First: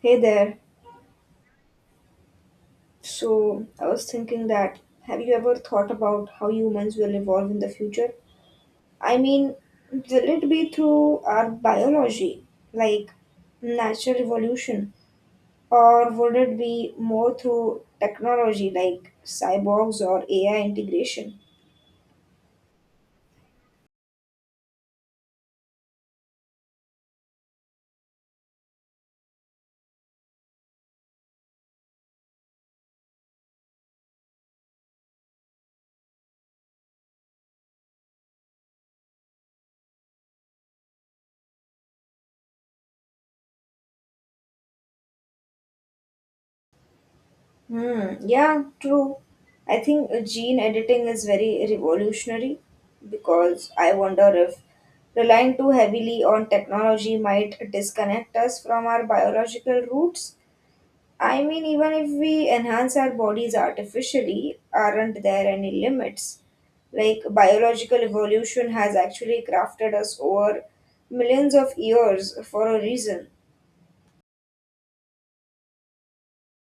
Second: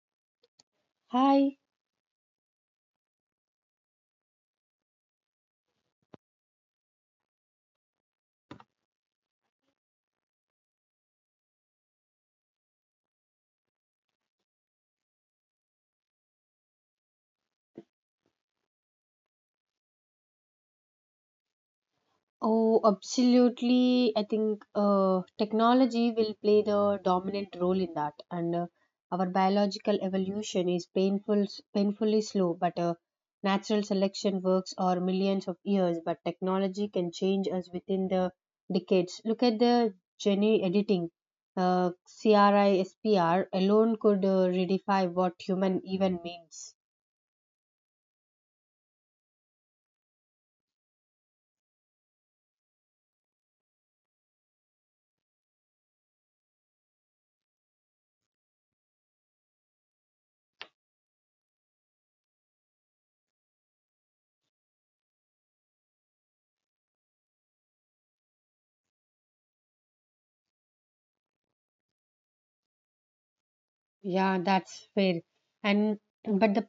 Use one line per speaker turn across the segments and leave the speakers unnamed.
Hey there.
Hi.
So, I was thinking that have you ever thought about how humans will evolve in the future? I mean, will it be through our biology, like natural evolution, or would it be more through technology, like cyborgs or AI integration?
Oh, absolutely. I think technology will play the dominant role in that, and our biological evolution is painful, painfully slow. But natural selection works or millions of years, but technology can change us within the decades. Look at the gene editing. Uh, CRISPR alone could redefine what human even means.
Hmm. Yeah, true. I think gene editing is very revolutionary because I wonder if relying too heavily on technology might disconnect us from our biological roots. I mean, even if we enhance our bodies artificially, aren't there any limits? Like, biological evolution has actually crafted us over millions of years for a reason.
Yeah, that's fair. And but the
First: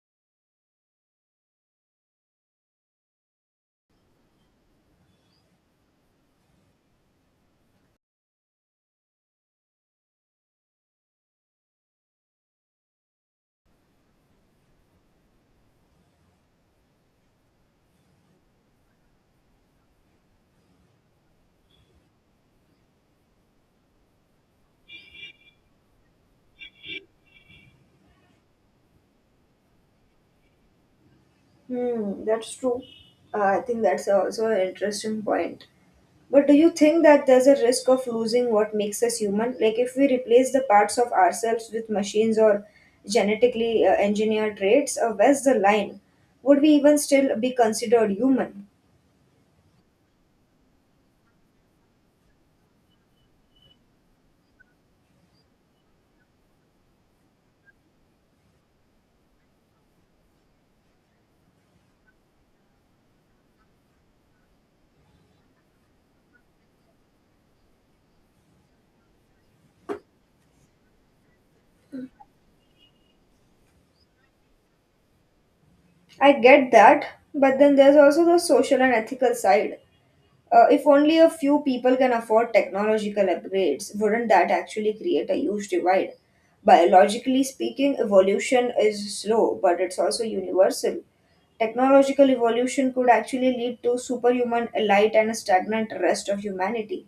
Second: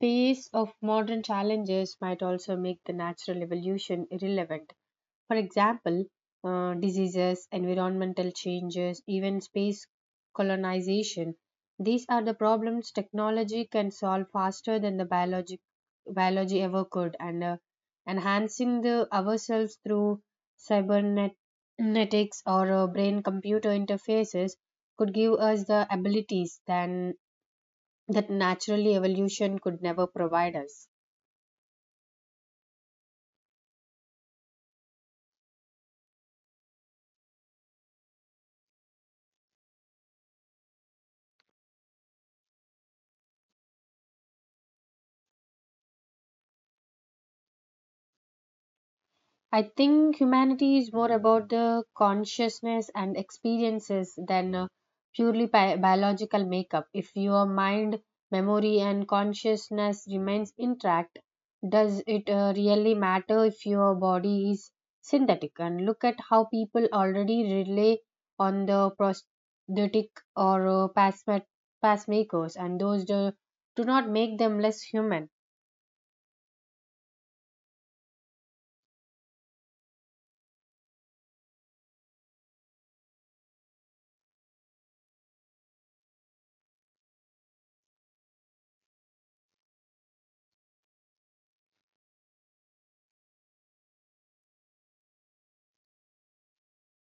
pace of modern challenges might also make the natural evolution irrelevant. For example, diseases, environmental changes, even space colonization. These are the problems technology can solve faster than the biology ever could, and enhancing the ourselves through cybernetics or brain computer interfaces could give us the abilities than that naturally evolution could never provide us.
Hmm, that's true. I think that's also an interesting point. But do you think that there's a risk of losing what makes us human? Like if we replace the parts of ourselves with machines or genetically engineered traits, where's the line? Would we even still be considered human?
I think humanity is more about the consciousness and experiences than purely biological makeup. If your mind, memory, and consciousness remains intact, does it really matter if your body is synthetic? And look at how people already rely on the prosthetic or pacemakers, and those do not make them less human.
I get that, but then there's also the social and ethical side. If only a few people can afford technological upgrades, wouldn't that actually create a huge divide? Biologically speaking, evolution is slow, but it's also universal. Technological evolution could actually lead to superhuman elite and a stagnant rest of humanity.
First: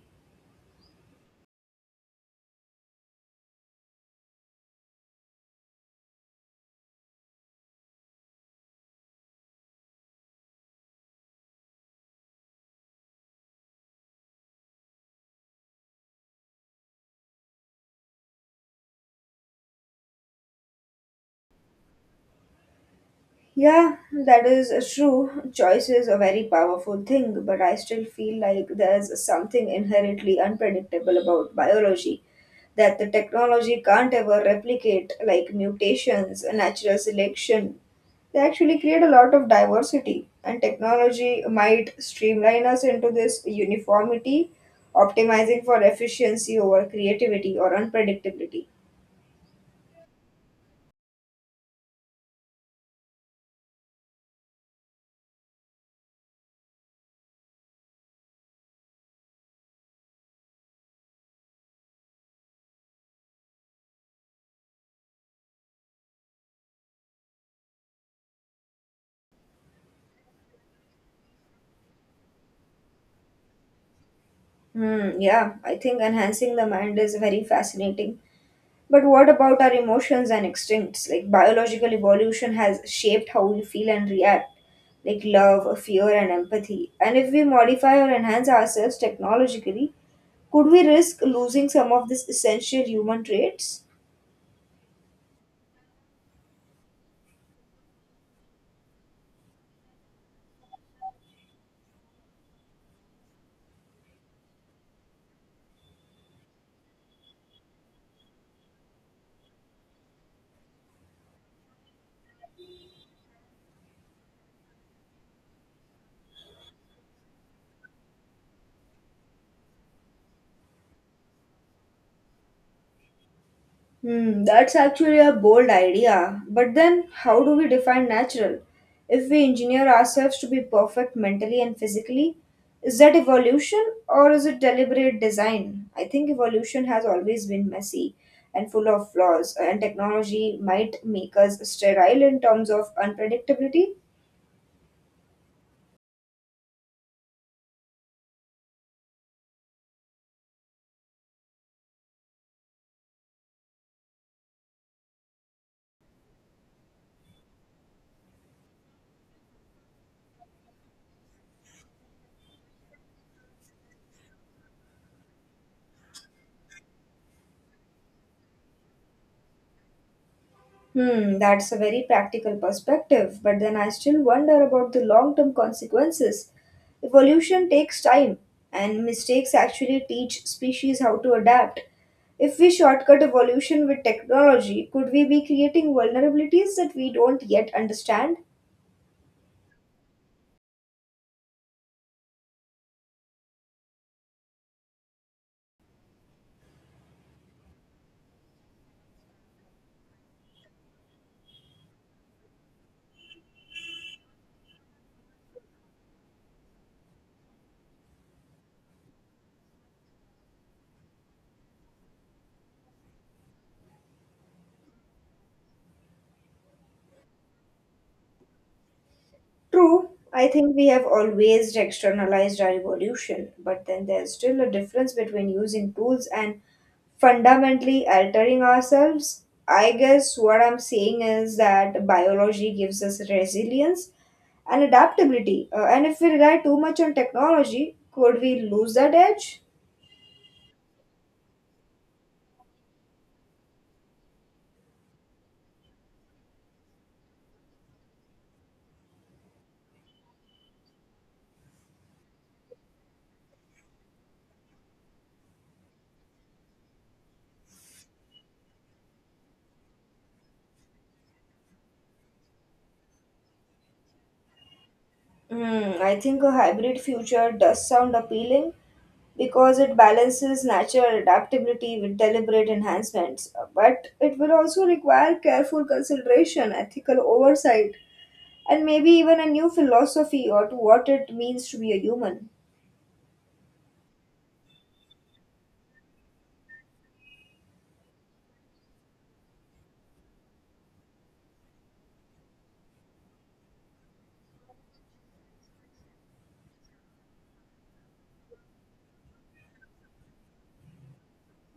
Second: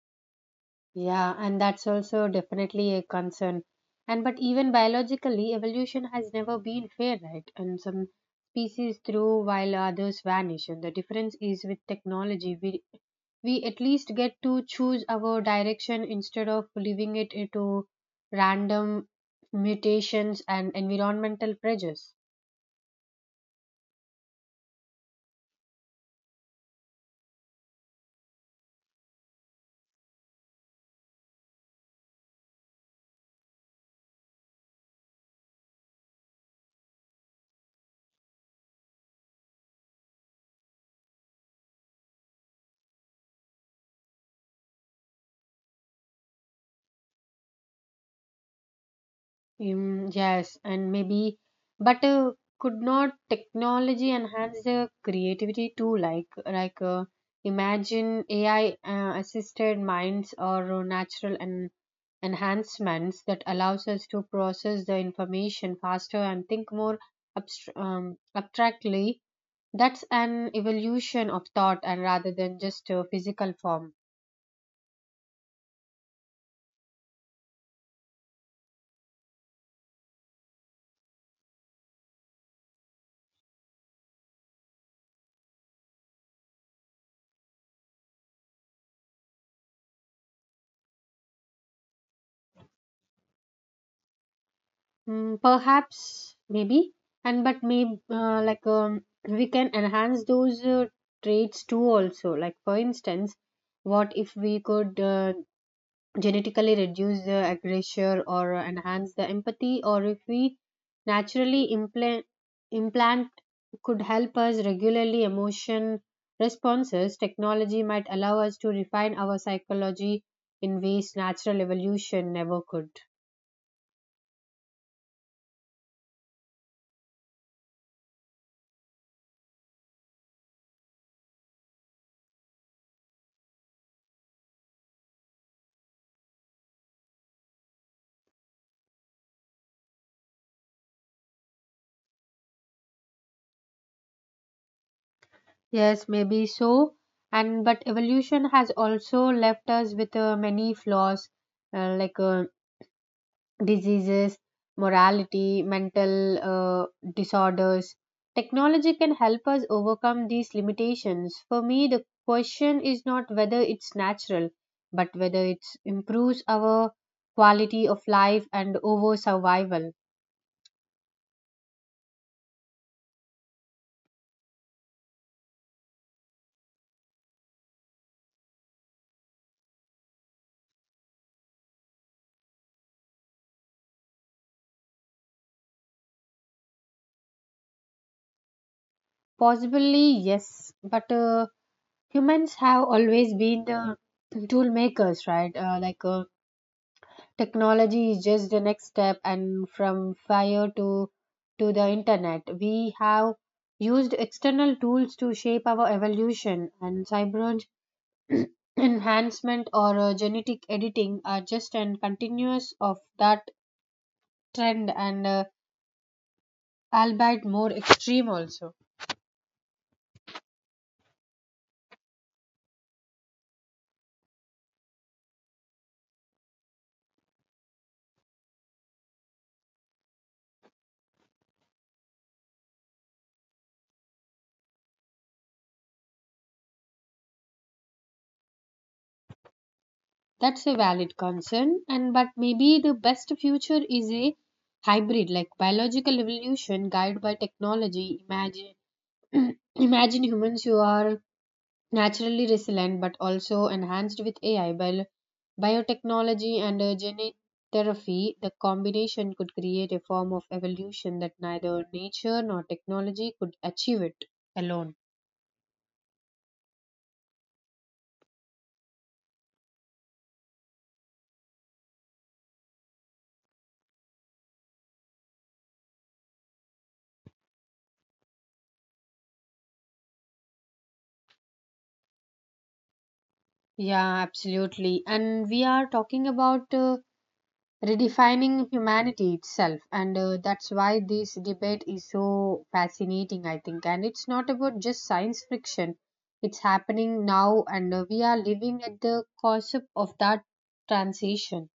Yeah, and that's also definitely a concern. And but even biologically, evolution has never been fair, right? And some species thrive while others vanish. And the difference is with technology, we at least get to choose our direction instead of leaving it to random mutations and environmental pressures.
Yeah, that is true. Choice is a very powerful thing, but I still feel like there's something inherently unpredictable about biology that the technology can't ever replicate, like mutations, natural selection. They actually create a lot of diversity, and technology might streamline us into this uniformity, optimizing for efficiency over creativity or unpredictability.
Mm, yes, and maybe, but could not technology enhance the creativity too? Like, imagine AI assisted minds or natural and enhancements that allows us to process the information faster and think more abstractly. That's an evolution of thought, and rather than just a physical form.
Hmm, yeah, I think enhancing the mind is very fascinating. But what about our emotions and instincts? Like biological evolution has shaped how we feel and react, like love, fear, and empathy. And if we modify or enhance ourselves technologically, could we risk losing some of these essential human traits?
Mm, perhaps, maybe, and but maybe like we can enhance those traits too. Also, like for instance, what if we could genetically reduce the aggression or enhance the empathy, or if we naturally implant could help us regularly emotion responses. Technology might allow us to refine our psychology in ways natural evolution never could.
Hmm, that's actually a bold idea. But then, how do we define natural? If we engineer ourselves to be perfect mentally and physically, is that evolution or is it deliberate design? I think evolution has always been messy and full of flaws, and technology might make us sterile in terms of unpredictability.
Yes, maybe so. And but evolution has also left us with many flaws like diseases, morality, mental disorders. Technology can help us overcome these limitations. For me, the question is not whether it's natural, but whether it improves our quality of life and over survival.
Hmm, that's a very practical perspective, but then I still wonder about the long term consequences. Evolution takes time, and mistakes actually teach species how to adapt. If we shortcut evolution with technology, could we be creating vulnerabilities that we don't yet understand?
Possibly, yes, but humans have always been the tool makers, right? Like, technology is just the next step, and from fire to the internet we have used external tools to shape our evolution, and cyber enhancement or genetic editing are just and continuous of that trend and albeit more extreme also.
True, I think we have always externalized our evolution, but then there's still a difference between using tools and fundamentally altering ourselves. I guess what I'm saying is that biology gives us resilience and adaptability. And if we rely too much on technology, could we lose that edge?
That's a valid concern, and but maybe the best future is a hybrid, like biological evolution guided by technology. Imagine, imagine humans who are naturally resilient but also enhanced with AI, biotechnology, and genetic therapy. The combination could create a form of evolution that neither nature nor technology could achieve it alone.
Hmm, I think a hybrid future does sound appealing, because it balances natural adaptability with deliberate enhancements. But it will also require careful consideration, ethical oversight, and maybe even a new philosophy or to what it means to be a human.
Yeah, absolutely. And we are talking about redefining humanity itself, and that's why this debate is so fascinating, I think. And it's not about just science fiction, it's happening now, and we are living at the cusp of that transition.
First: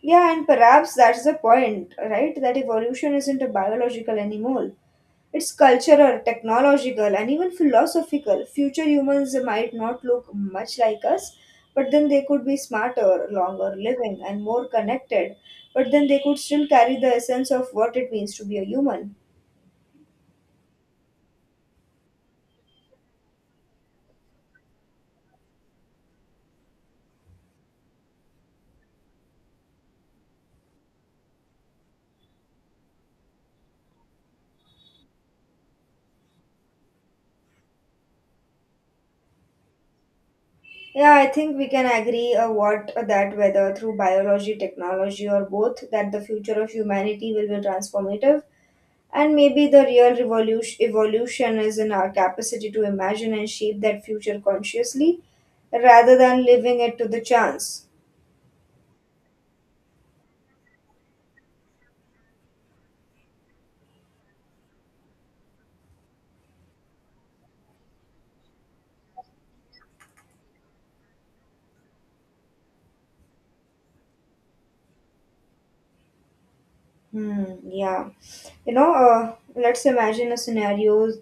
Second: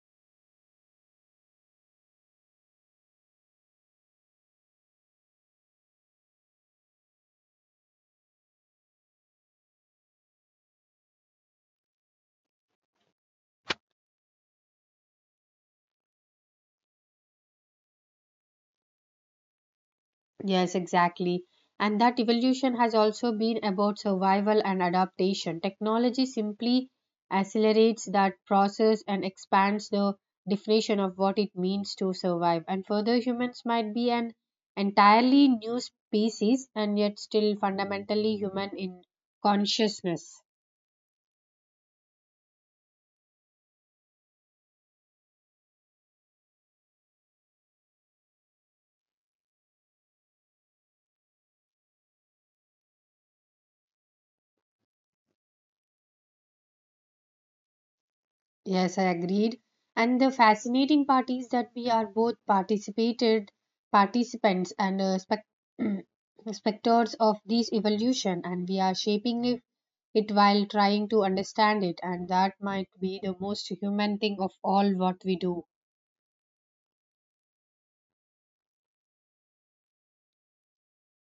Yeah, and perhaps that's the point, right? That evolution isn't a biological animal. It's cultural, technological, and even philosophical. Future humans might not look much like us, but then they could be smarter, longer living, and more connected. But then they could still carry the essence of what it means to be a human.
Yes, exactly. And that evolution has also been about survival and adaptation. Technology simply accelerates that process and expands the definition of what it means to survive. And further, humans might be an entirely new species and yet still fundamentally human in consciousness.
Yeah, I think we can agree what that whether through biology, technology, or both, that the future of humanity will be transformative. And maybe the real revolution, evolution is in our capacity to imagine and shape that future consciously rather than leaving it to the chance.
Yes, I agreed. And the fascinating part is that we are both participated participants and spectators of this evolution, and we are shaping it while trying to understand it, and that might be the most human thing of all what we do.
Hmm, yeah. You know, let's imagine a scenario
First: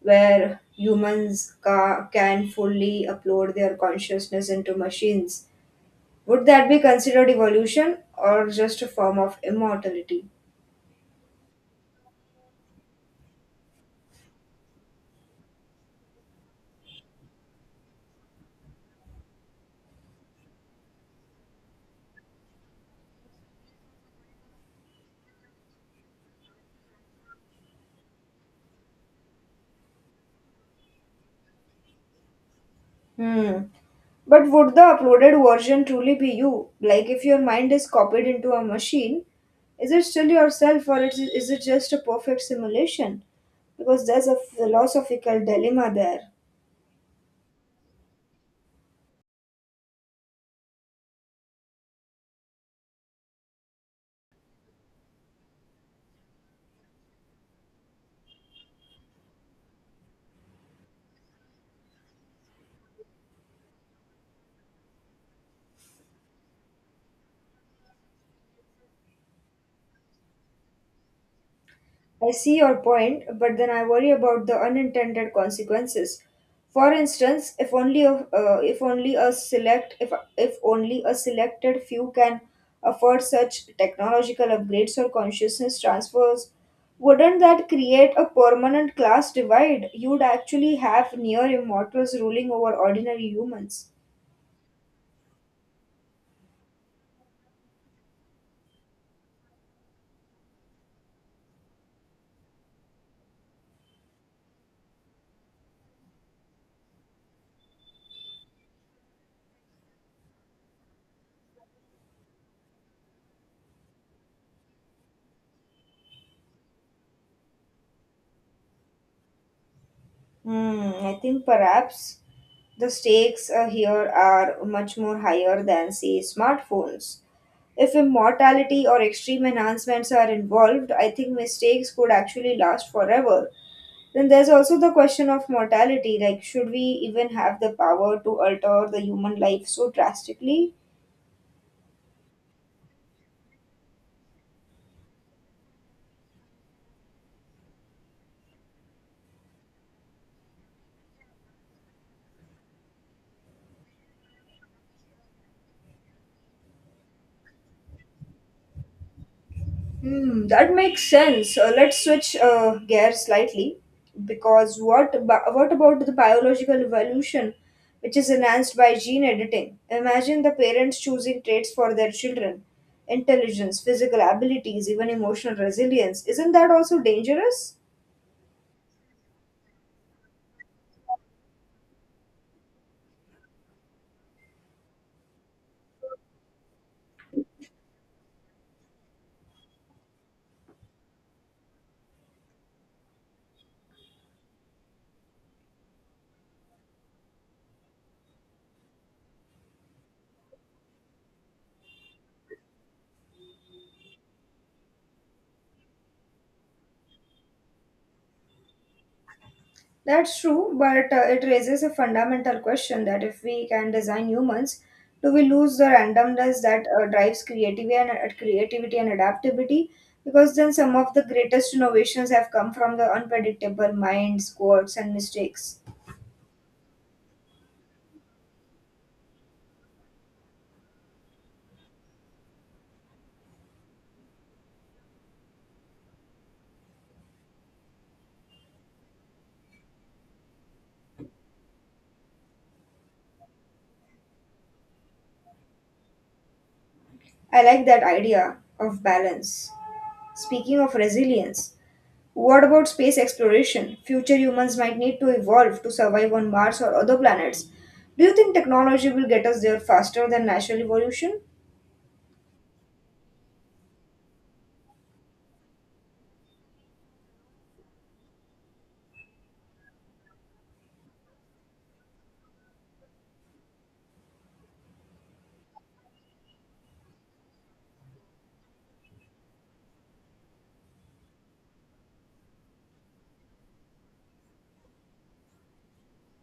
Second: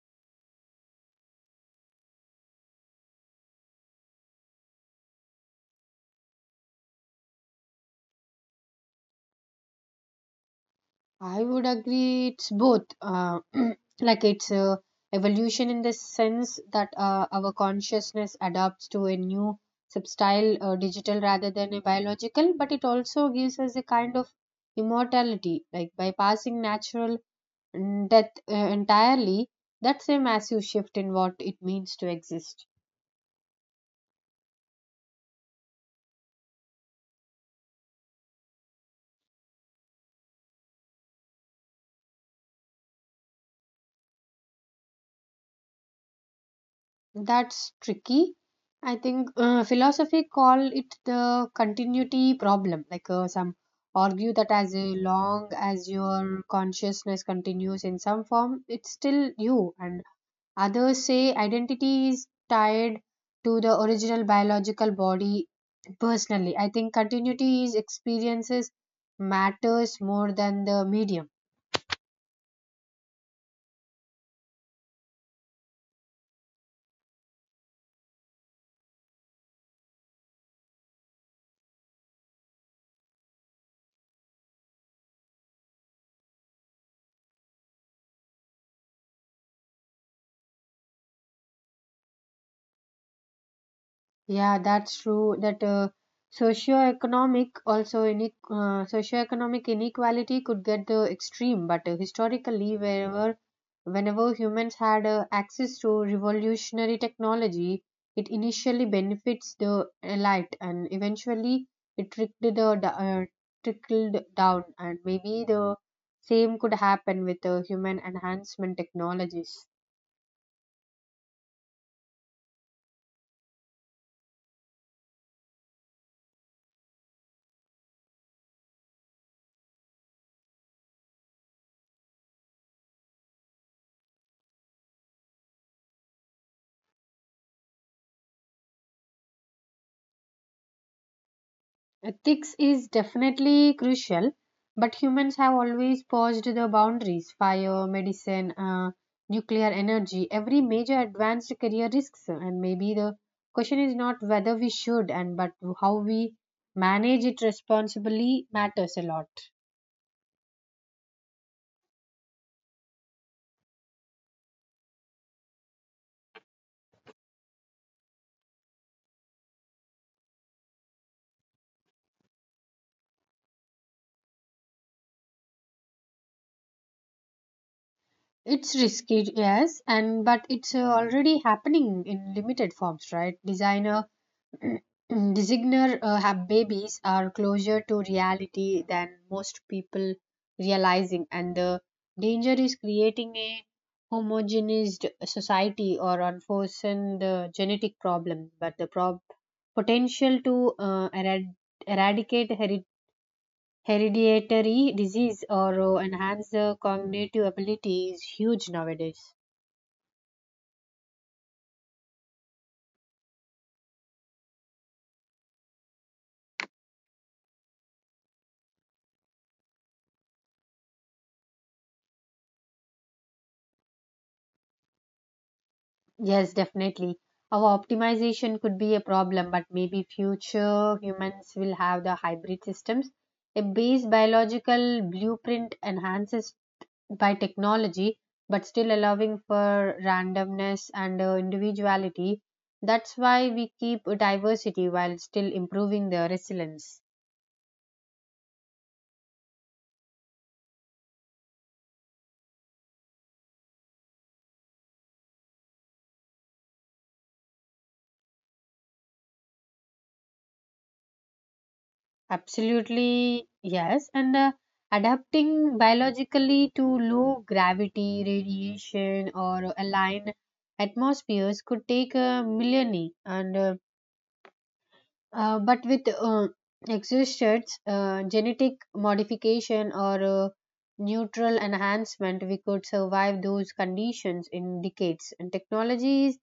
where humans can fully upload their consciousness into machines. Would that be considered evolution or just a form of immortality?
I would agree it's both. Like it's a evolution in the sense that our consciousness adapts to a new substyle, digital rather than a biological, but it also gives us a kind of immortality, like bypassing natural death entirely. That's a massive shift in what it means to exist.
Hmm. But would the uploaded version truly be you? Like if your mind is copied into a machine, is it still yourself or is it just a perfect simulation? Because there's a philosophical dilemma there.
That's tricky. I think philosophy call it the continuity problem. Like, some argue that as a long as your consciousness continues in some form, it's still you. And others say identity is tied to the original biological body. Personally, I think continuity is experiences matters more than the medium.
I see your point, but then I worry about the unintended consequences. For instance, if only a selected few can afford such technological upgrades or consciousness transfers, wouldn't that create a permanent class divide? You'd actually have near immortals ruling over ordinary humans.
Yeah, that's true. That socioeconomic also socioeconomic inequality could get the extreme, but historically, wherever whenever humans had access to revolutionary technology, it initially benefits the elite, and eventually it trickled down, and maybe the same could happen with human enhancement technologies.
Hmm, I think perhaps the stakes here are much more higher than, say, smartphones. If immortality or extreme enhancements are involved, I think mistakes could actually last forever. Then there's also the question of mortality like, should we even have the power to alter the human life so drastically?
Ethics is definitely crucial, but humans have always pushed the boundaries. Fire, medicine, nuclear energy, every major advanced career risks. And maybe the question is not whether we should, and but how we manage it responsibly matters a lot.
Hmm, that makes sense. Let's switch gears slightly because what about the biological evolution which is enhanced by gene editing? Imagine the parents choosing traits for their children intelligence, physical abilities, even emotional resilience. Isn't that also dangerous?
It's risky, yes, and but it's already happening in limited forms, right? Designer designer have babies are closer to reality than most people realizing, and the danger is creating a homogenized society or unforeseen the genetic problem, but the potential to eradicate hereditary disease or enhance the cognitive ability is huge nowadays.
That's true, but it raises a fundamental question that if we can design humans, do we lose the randomness that drives creativity and adaptability? Because then some of the greatest innovations have come from the unpredictable minds, quirks, and mistakes.
Yes, definitely. Our optimization could be a problem, but maybe future humans will have the hybrid systems. A base biological blueprint enhances by technology, but still allowing for randomness and individuality. That's why we keep diversity while still improving the resilience.
I like that idea of balance. Speaking of resilience, what about space exploration? Future humans might need to evolve to survive on Mars or other planets. Do you think technology will get us there faster than natural evolution?
Absolutely, yes. And adapting biologically to low gravity, radiation, or aligned atmospheres could take a millennia. And but with existed genetic modification or neutral enhancement, we could survive those conditions in decades. And technology is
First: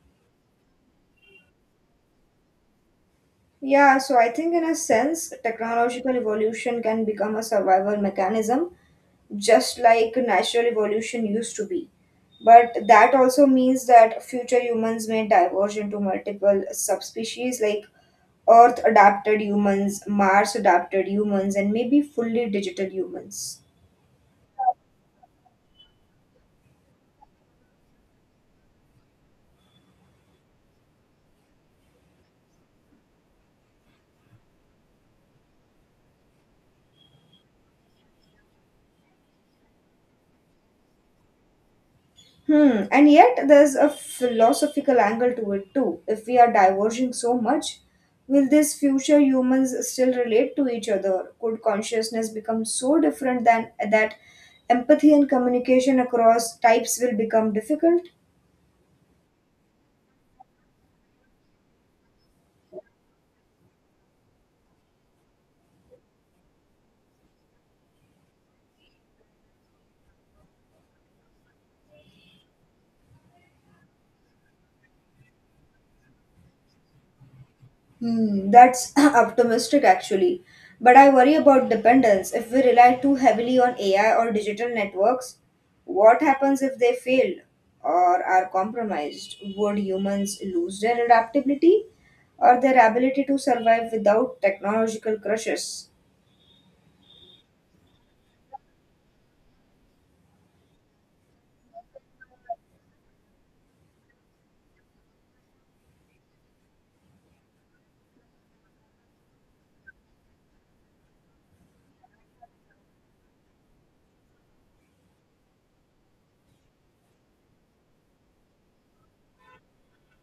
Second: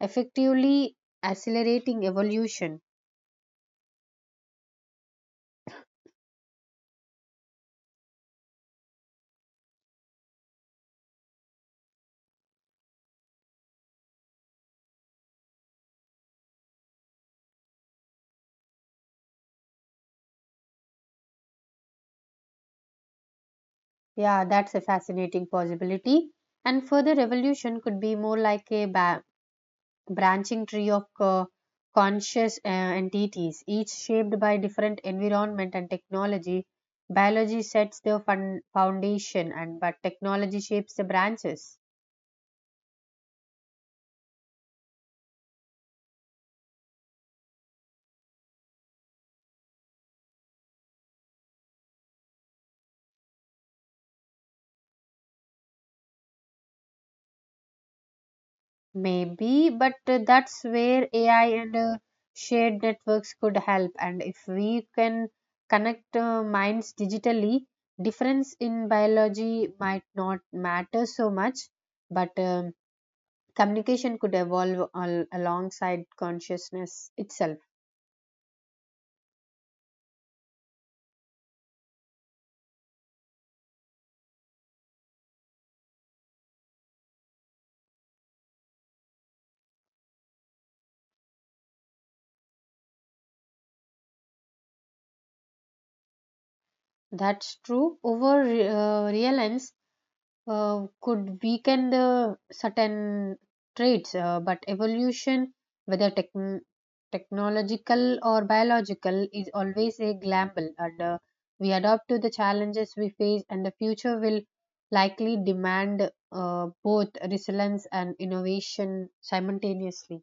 effectively accelerating evolution.
Yeah, so I think in a sense, technological evolution can become a survival mechanism, just like natural evolution used to be. But that also means that future humans may diverge into multiple subspecies like Earth adapted humans, Mars adapted humans, and maybe fully digital humans.
Yeah, that's a fascinating possibility. And further evolution could be more like a branching tree of conscious entities, each shaped by different environment and technology. Biology sets the foundation, and but technology shapes the branches.
Hmm. And yet, there's a philosophical angle to it too. If we are diverging so much, will these future humans still relate to each other? Could consciousness become so different than that empathy and communication across types will become difficult?
Maybe, but that's where AI and shared networks could help. And if we can connect minds digitally, difference in biology might not matter so much, but communication could evolve alongside consciousness itself.
Hmm, that's optimistic actually. But I worry about dependence. If we rely too heavily on AI or digital networks, what happens if they fail or are compromised? Would humans lose their adaptability or their ability to survive without technological crushes?
That's true. Over reliance could weaken the certain traits, but evolution, whether technological or biological, is always a gamble, and we adapt to the challenges we face, and the future will likely demand both resilience and innovation simultaneously.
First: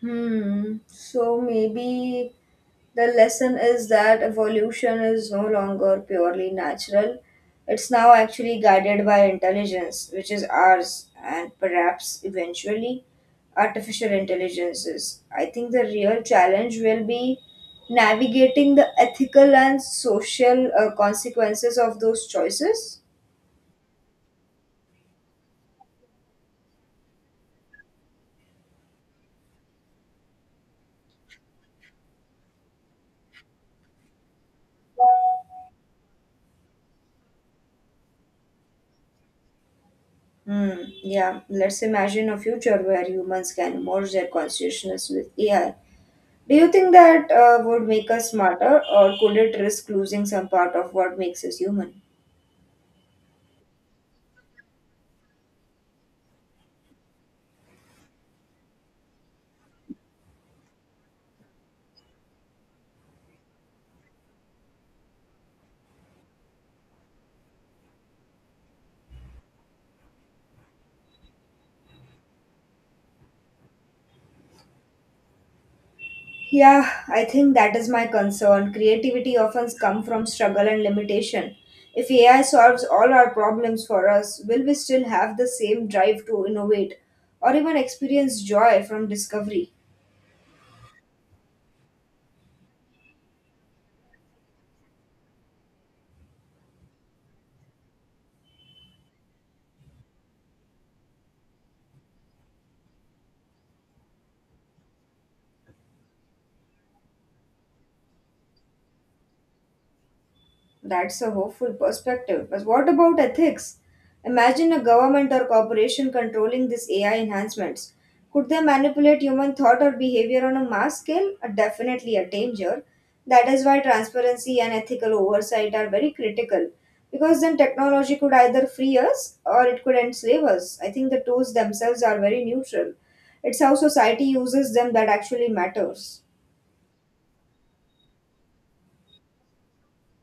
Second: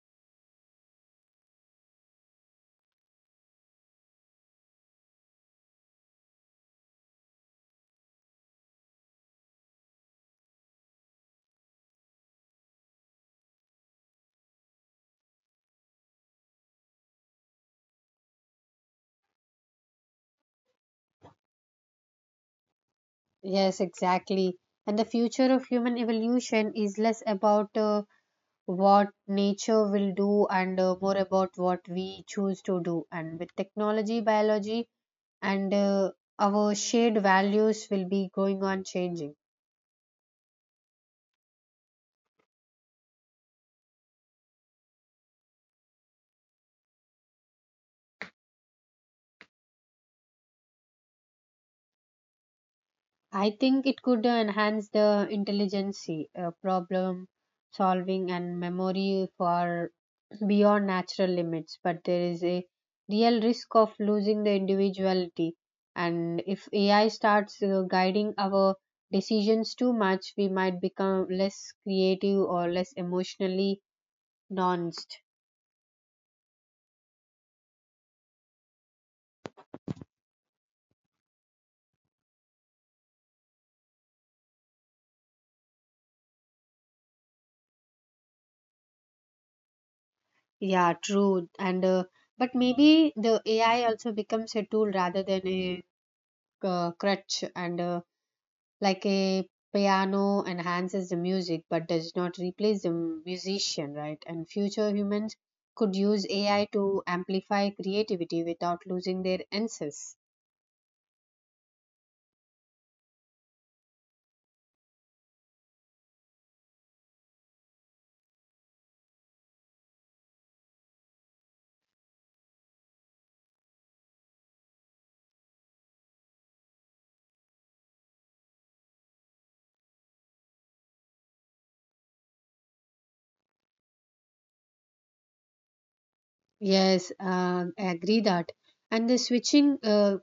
Hmm. So maybe the lesson is that evolution is no longer purely natural. It's now actually guided by intelligence, which is ours, and perhaps eventually artificial intelligences. I think the real challenge will be navigating the ethical and social consequences of those choices.
Yes, exactly. And the future of human evolution is less about what nature will do and more about what we choose to do, and with technology, biology, and our shared values will be going on changing.
Hmm. Yeah. Let's imagine a future where humans can merge their consciousness with AI. Do you think that would make us smarter, or could it risk losing some part of what makes us human?
I think it could enhance the intelligence, problem solving, and memory for beyond natural limits, but there is a real risk of losing the individuality. And if AI starts guiding our decisions too much, we might become less creative or less emotionally nuanced.
Yeah, I think that is my concern. Creativity often comes from struggle and limitation. If AI solves all our problems for us, will we still have the same drive to innovate or even experience joy from discovery?
Yeah, true. And but maybe the AI also becomes a tool rather than a crutch, and like a piano enhances the music but does not replace the musician, right? And future humans could use AI to amplify creativity without losing their essence.
That's a hopeful perspective. But what about ethics? Imagine a government or corporation controlling these AI enhancements. Could they manipulate human thought or behavior on a mass scale? Definitely a danger. That is why transparency and ethical oversight are very critical. Because then technology could either free us or it could enslave us. I think the tools themselves are very neutral. It's how society uses them that actually matters.
Yes, I agree that. And the switching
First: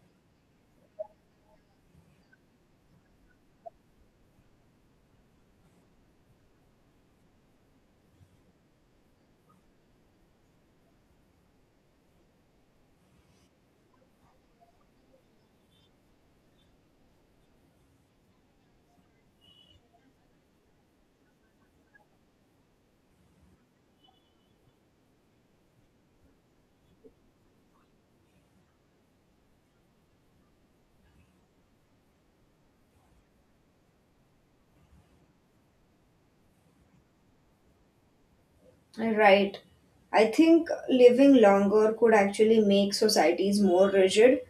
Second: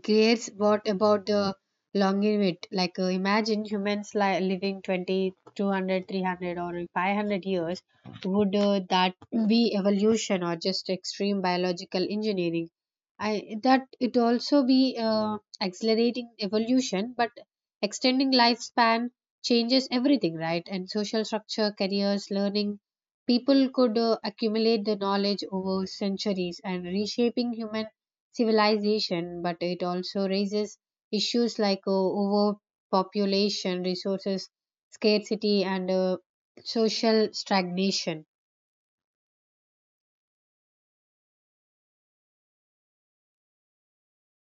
Gates, what about the longevity? Like, imagine humans living 20, 200, 300, or 500 years. Would that be evolution or just extreme biological engineering? I that it also be accelerating evolution, but extending lifespan changes everything, right? And social structure, careers, learning. People could accumulate the knowledge over centuries and reshaping human civilization, but it also raises issues like overpopulation, resources scarcity, and social stagnation.
Right. I think living longer could actually make societies more rigid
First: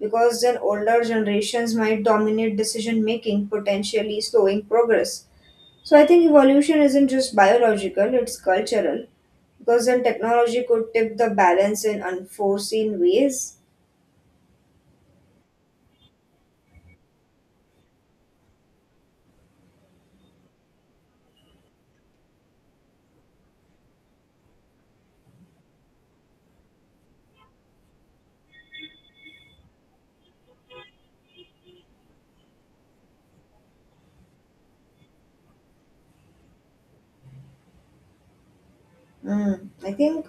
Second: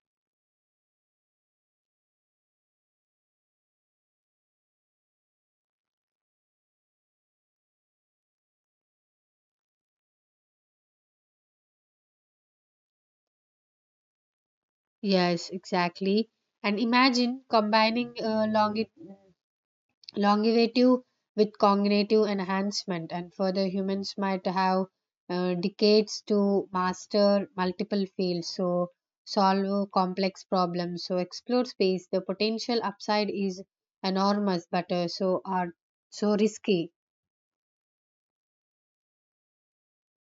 because then older generations might dominate decision making, potentially slowing progress. So I think evolution isn't just biological, it's cultural because then technology could tip the balance in unforeseen ways.
Yes, exactly. And imagine combining longevity with cognitive enhancement, and further humans might have decades to master multiple fields, so solve complex problems, so explore space. The potential upside is enormous, but so are so risky.
Mm, I think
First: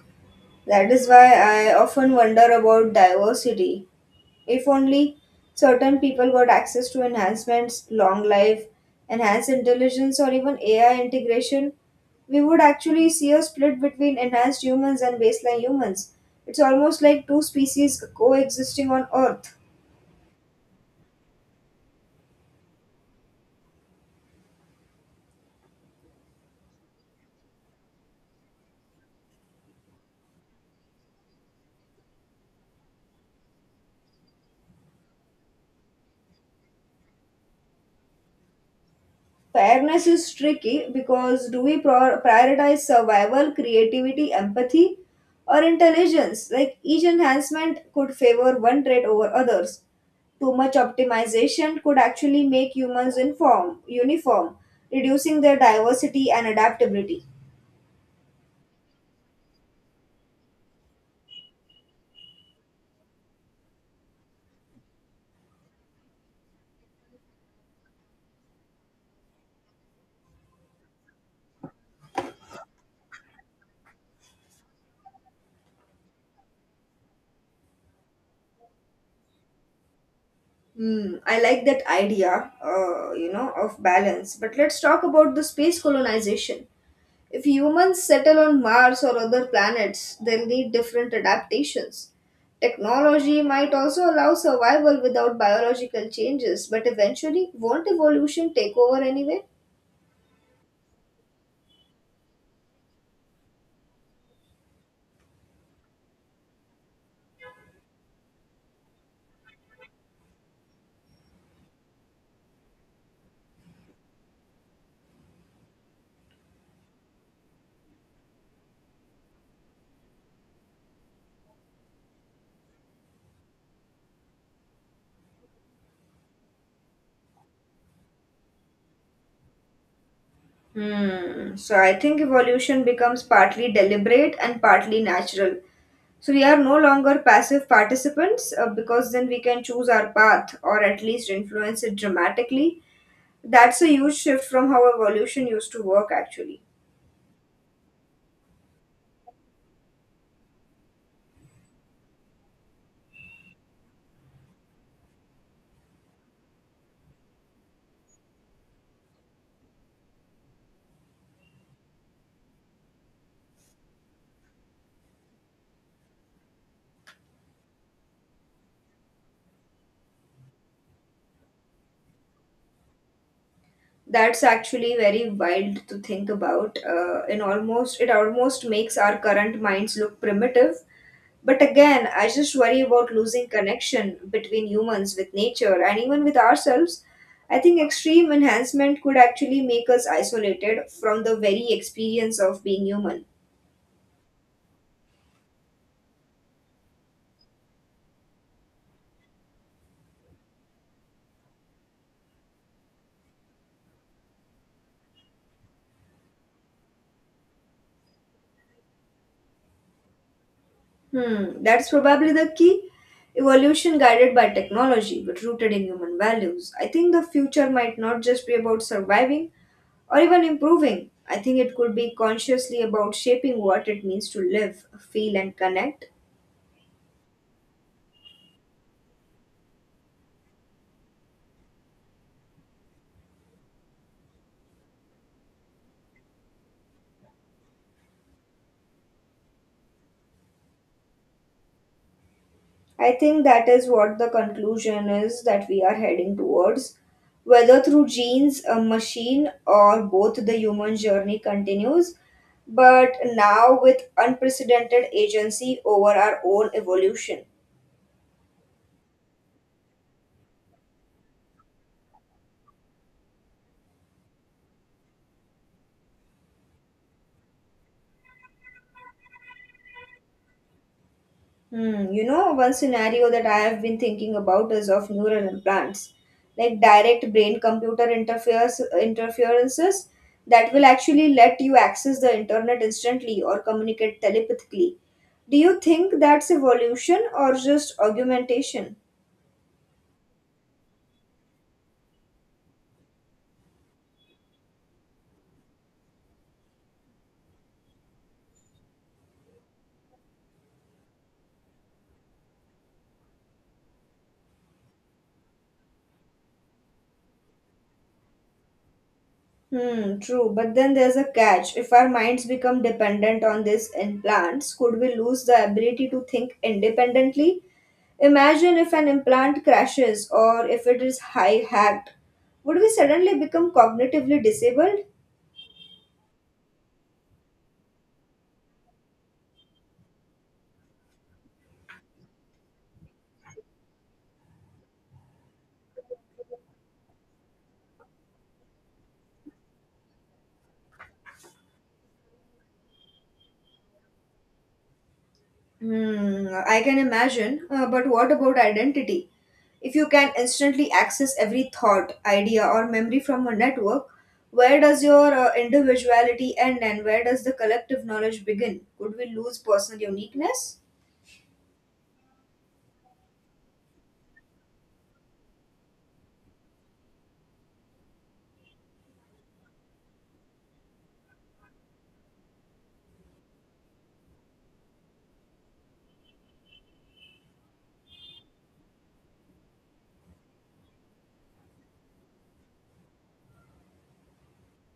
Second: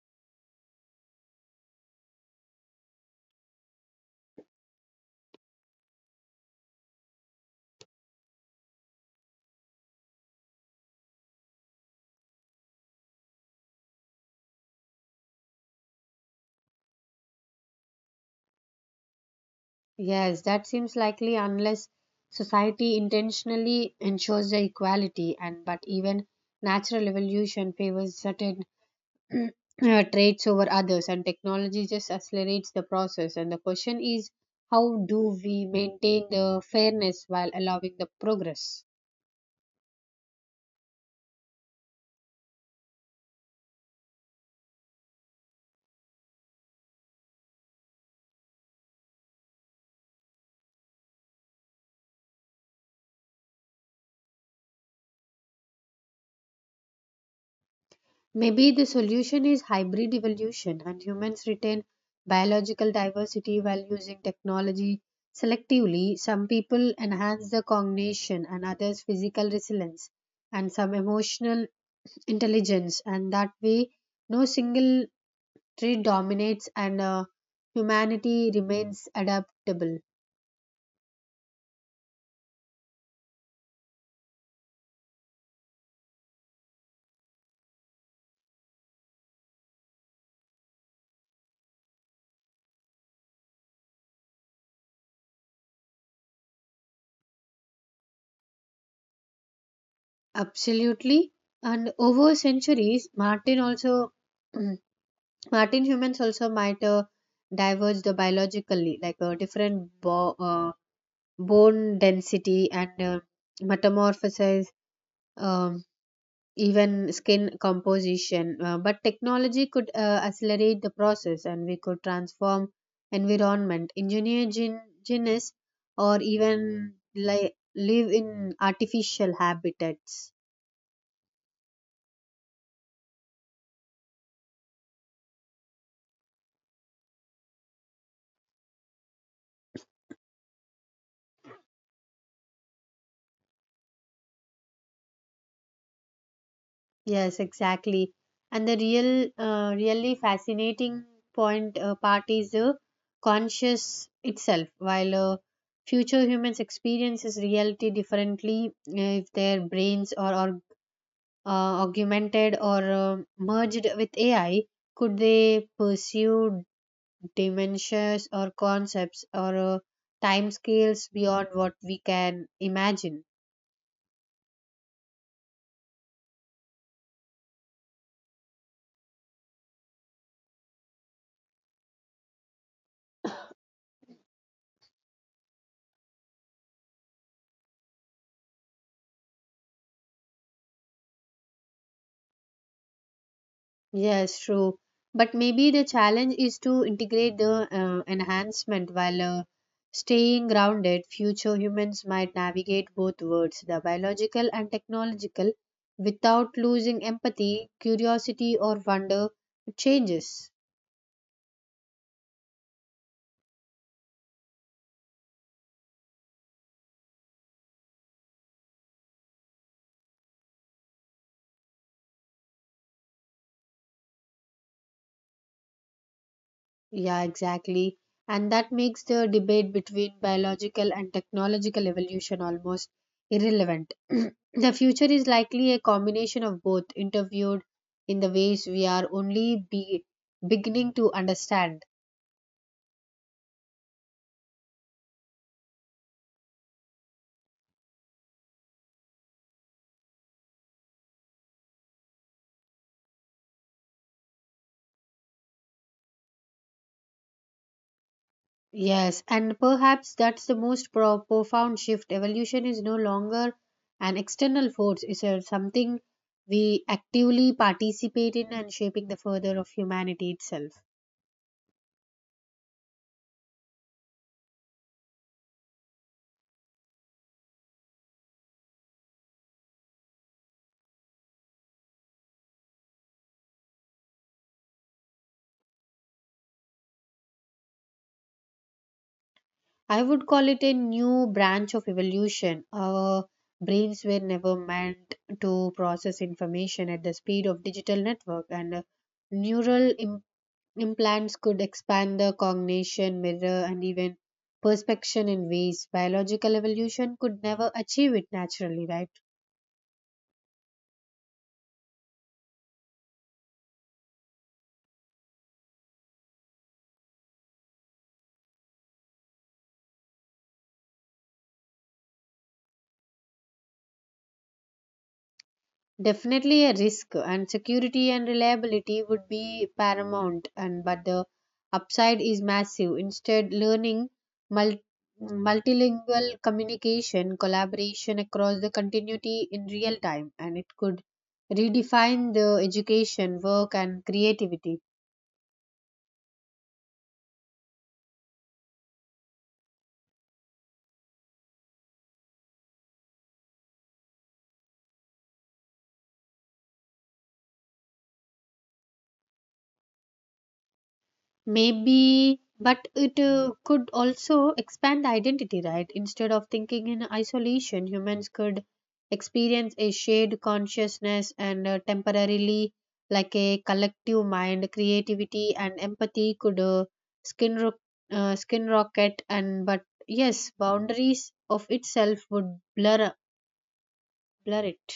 that is why I often wonder about diversity. If only certain people got access to enhancements, long life, enhanced intelligence, or even AI integration, we would actually see a split between enhanced humans and baseline humans. It's almost like two species coexisting on Earth.
Yes, that seems likely unless society intentionally ensures the equality, and but even natural evolution favors certain traits over others, and technology just accelerates the process, and the question is how do we maintain the fairness while allowing the progress.
Fairness is tricky because do we prioritize survival, creativity, empathy, or intelligence? Like each enhancement could favor one trait over others. Too much optimization could actually make humans inform, uniform, reducing their diversity and adaptability.
Maybe the solution is hybrid evolution, and humans retain biological diversity while using technology selectively. Some people enhance the cognition, and others physical resilience, and some emotional intelligence. And that way no single trade dominates, and humanity remains adaptable.
Hmm, I like that idea, you know, of balance. But let's talk about the space colonization. If humans settle on Mars or other planets, they'll need different adaptations. Technology might also allow survival without biological changes, but eventually, won't evolution take over anyway?
Absolutely. And over centuries, Martin also, Martin humans also might diverge the biologically, like a different bone density and metamorphosis. Um, even skin composition. But technology could accelerate the process, and we could transform environment, engineer genes, or even like live in artificial habitats.
Hmm, so I think evolution becomes partly deliberate and partly natural. So we are no longer passive participants because then we can choose our path or at least influence it dramatically. That's a huge shift from how evolution used to work actually.
Yes, exactly. And the real, really fascinating point part is the conscious itself. While future humans experiences reality differently, if their brains or augmented or merged with AI, could they pursue dimensions or concepts or time scales beyond what we can imagine?
That's actually very wild to think about. It almost makes our current minds look primitive. But again, I just worry about losing connection between humans with nature and even with ourselves. I think extreme enhancement could actually make us isolated from the very experience of being human.
Yes, true. But maybe the challenge is to integrate the enhancement while staying grounded. Future humans might navigate both worlds, the biological and technological, without losing empathy, curiosity, or wonder. It changes.
Hmm, that's probably the key. Evolution guided by technology but rooted in human values. I think the future might not just be about surviving or even improving. I think it could be consciously about shaping what it means to live, feel, and connect.
Yeah, exactly. And that makes the debate between biological and technological evolution almost irrelevant. The future is likely a combination of both, interviewed in the ways we are only be beginning to understand.
I think that is what the conclusion is that we are heading towards. Whether through genes, a machine, or both, the human journey continues, but now with unprecedented agency over our own evolution.
Yes, and perhaps that's the most profound shift. Evolution is no longer an external force, it's a, something we actively participate in and shaping the further of humanity itself.
Hmm, you know, one scenario that I have been thinking about is of neural implants, like direct brain computer interferes interferences that will actually let you access the internet instantly or communicate telepathically. Do you think that's evolution or just augmentation?
I would call it a new branch of evolution. Our brains were never meant to process information at the speed of digital network, and neural Im- implants could expand the cognition, mirror, and even perspection in ways biological evolution could never achieve it naturally, right?
Hmm, true, but then there's a catch. If our minds become dependent on these implants, could we lose the ability to think independently? Imagine if an implant crashes or if it is high hacked. Would we suddenly become cognitively disabled?
Definitely a risk, and security and reliability would be paramount, and but the upside is massive. Instead, learning mul- multilingual communication, collaboration across the continuity in real time, and it could redefine the education, work, and creativity.
Hmm, I can imagine. But what about identity? If you can instantly access every thought, idea, or memory from a network, where does your individuality end and where does the collective knowledge begin? Could we lose personal uniqueness?
Maybe, but it could also expand identity, right? Instead of thinking in isolation, humans could experience a shared consciousness and temporarily, like a collective mind, creativity and empathy could skin ro- skin rocket and but yes, boundaries of itself would blur it.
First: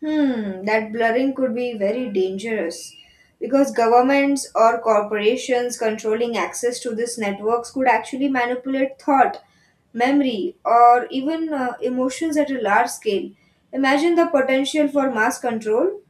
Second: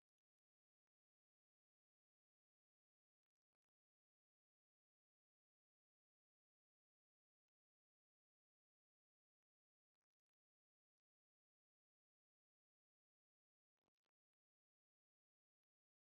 Hmm, that blurring could be very dangerous because governments or corporations controlling access to these networks could actually manipulate thought, memory, or even emotions at a large scale. Imagine the potential for mass control.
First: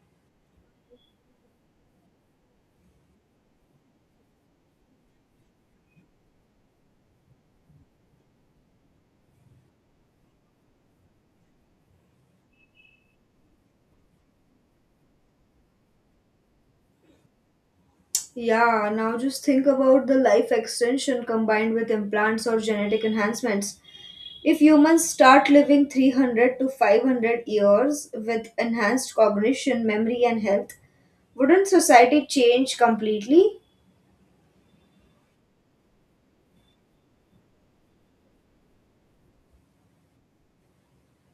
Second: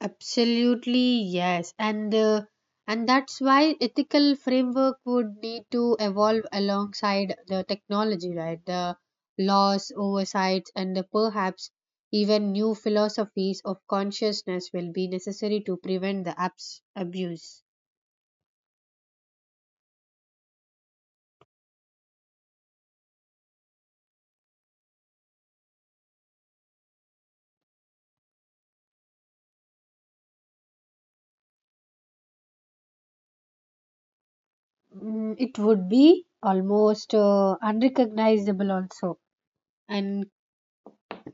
Absolutely, yes. And that's why ethical framework would need to evolve alongside the technology, right? The laws, oversights, and the perhaps even new philosophies of consciousness will be necessary to prevent the abuse.
Yeah, now just think about the life extension combined with implants or genetic enhancements. If humans start living 300 to 500 years with enhanced cognition, memory, and health, wouldn't society change completely?
Mm, it would be almost unrecognizable also. And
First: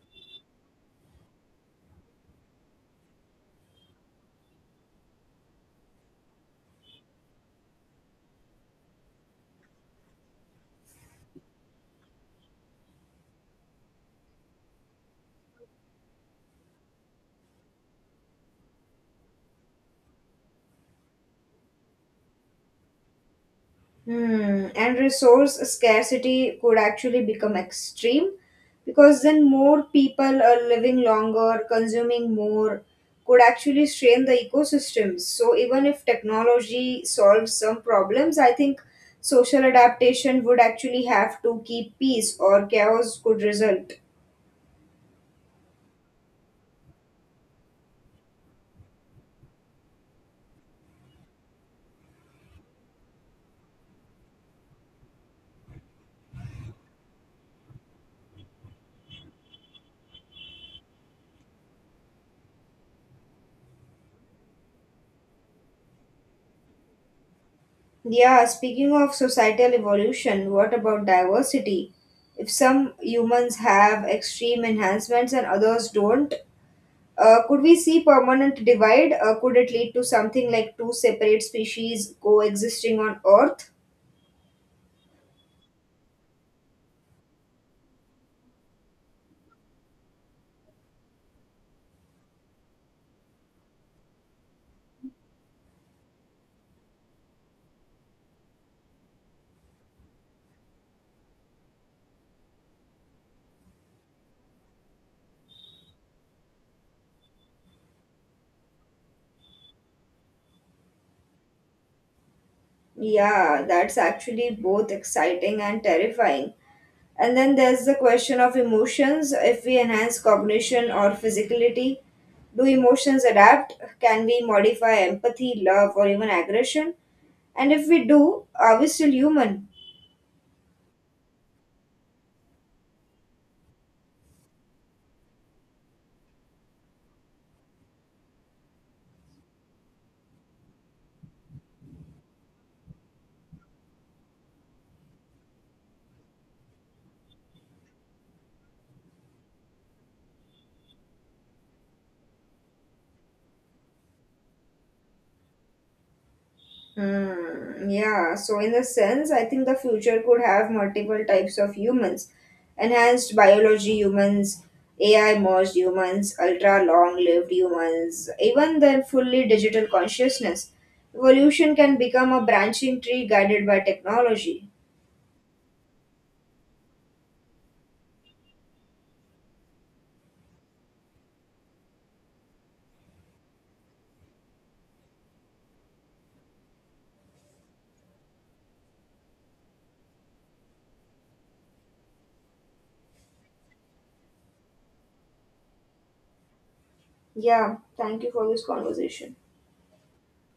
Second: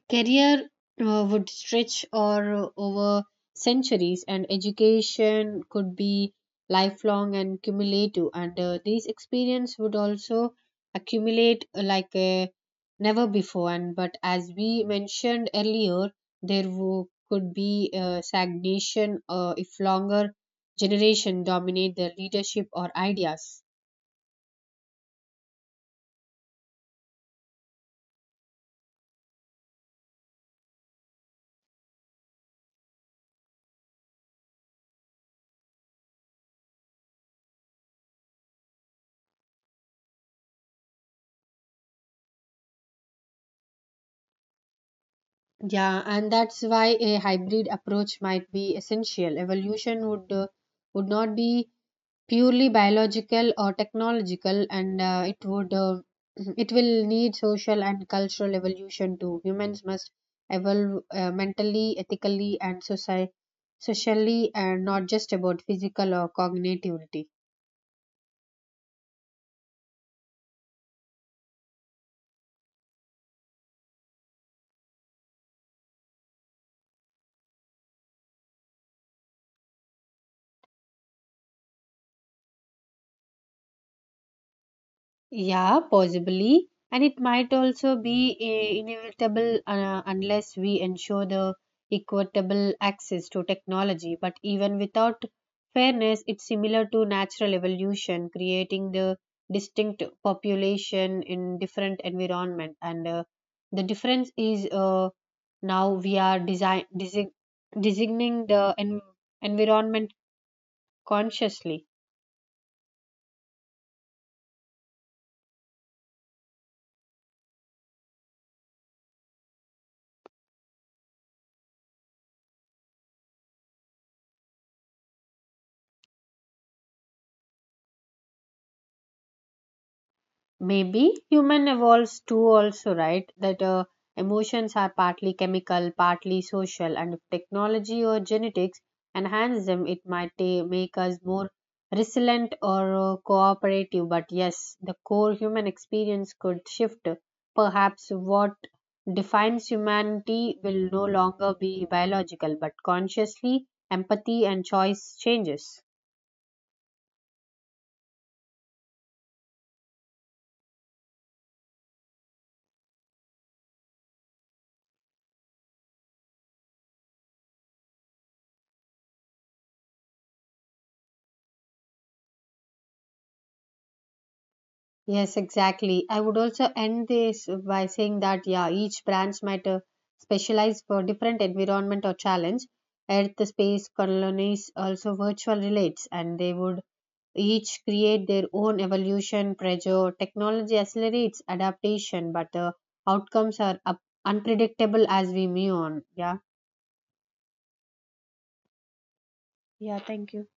career would stretch or over centuries, and education could be lifelong and cumulative. And these experience would also accumulate like a never before. And but as we mentioned earlier, there could be stagnation if longer generation dominate their leadership or ideas.
Hmm. And resource scarcity could actually become extreme because then more people are living longer, consuming more, could actually strain the ecosystems. So, even if technology solves some problems, I think social adaptation would actually have to keep peace or chaos could result.
Yeah, and that's why a hybrid approach might be essential. Evolution would not be purely biological or technological and it would it will need social and cultural evolution too humans must evolve mentally ethically and socially and not just about physical or cognitivity.
Yeah, speaking of societal evolution, what about diversity? If some humans have extreme enhancements and others don't, could we see permanent divide? Could it lead to something like two separate species coexisting on Earth?
Yeah, possibly. And it might also be inevitable unless we ensure the equitable access to technology. But even without fairness, it's similar to natural evolution, creating the distinct population in different environment. And the difference is now we are design designing the environment consciously.
Yeah, that's actually both exciting and terrifying. And then there's the question of emotions if we enhance cognition or physicality. Do emotions adapt? Can we modify empathy, love, or even aggression? And if we do, are we still human?
Maybe human evolves too also, right? That emotions are partly chemical, partly social, and if technology or genetics enhance them, it might make us more resilient or cooperative. But yes, the core human experience could shift. Perhaps what defines humanity will no longer be biological, but consciously empathy and choice changes.
Hmm, yeah, so in the sense, I think the future could have multiple types of humans. Enhanced biology humans, AI merged humans, ultra long lived humans, even then fully digital consciousness. Evolution can become a branching tree guided by technology.
Yes, exactly. I would also end this by saying that, yeah, each branch might specialize for different environment or challenge. Earth, space, colonies, also virtual relates, and they would each create their own evolution pressure. Technology accelerates adaptation, but the outcomes are unpredictable as we move on. Yeah.
Yeah, thank you for this conversation.
Yeah, thank you.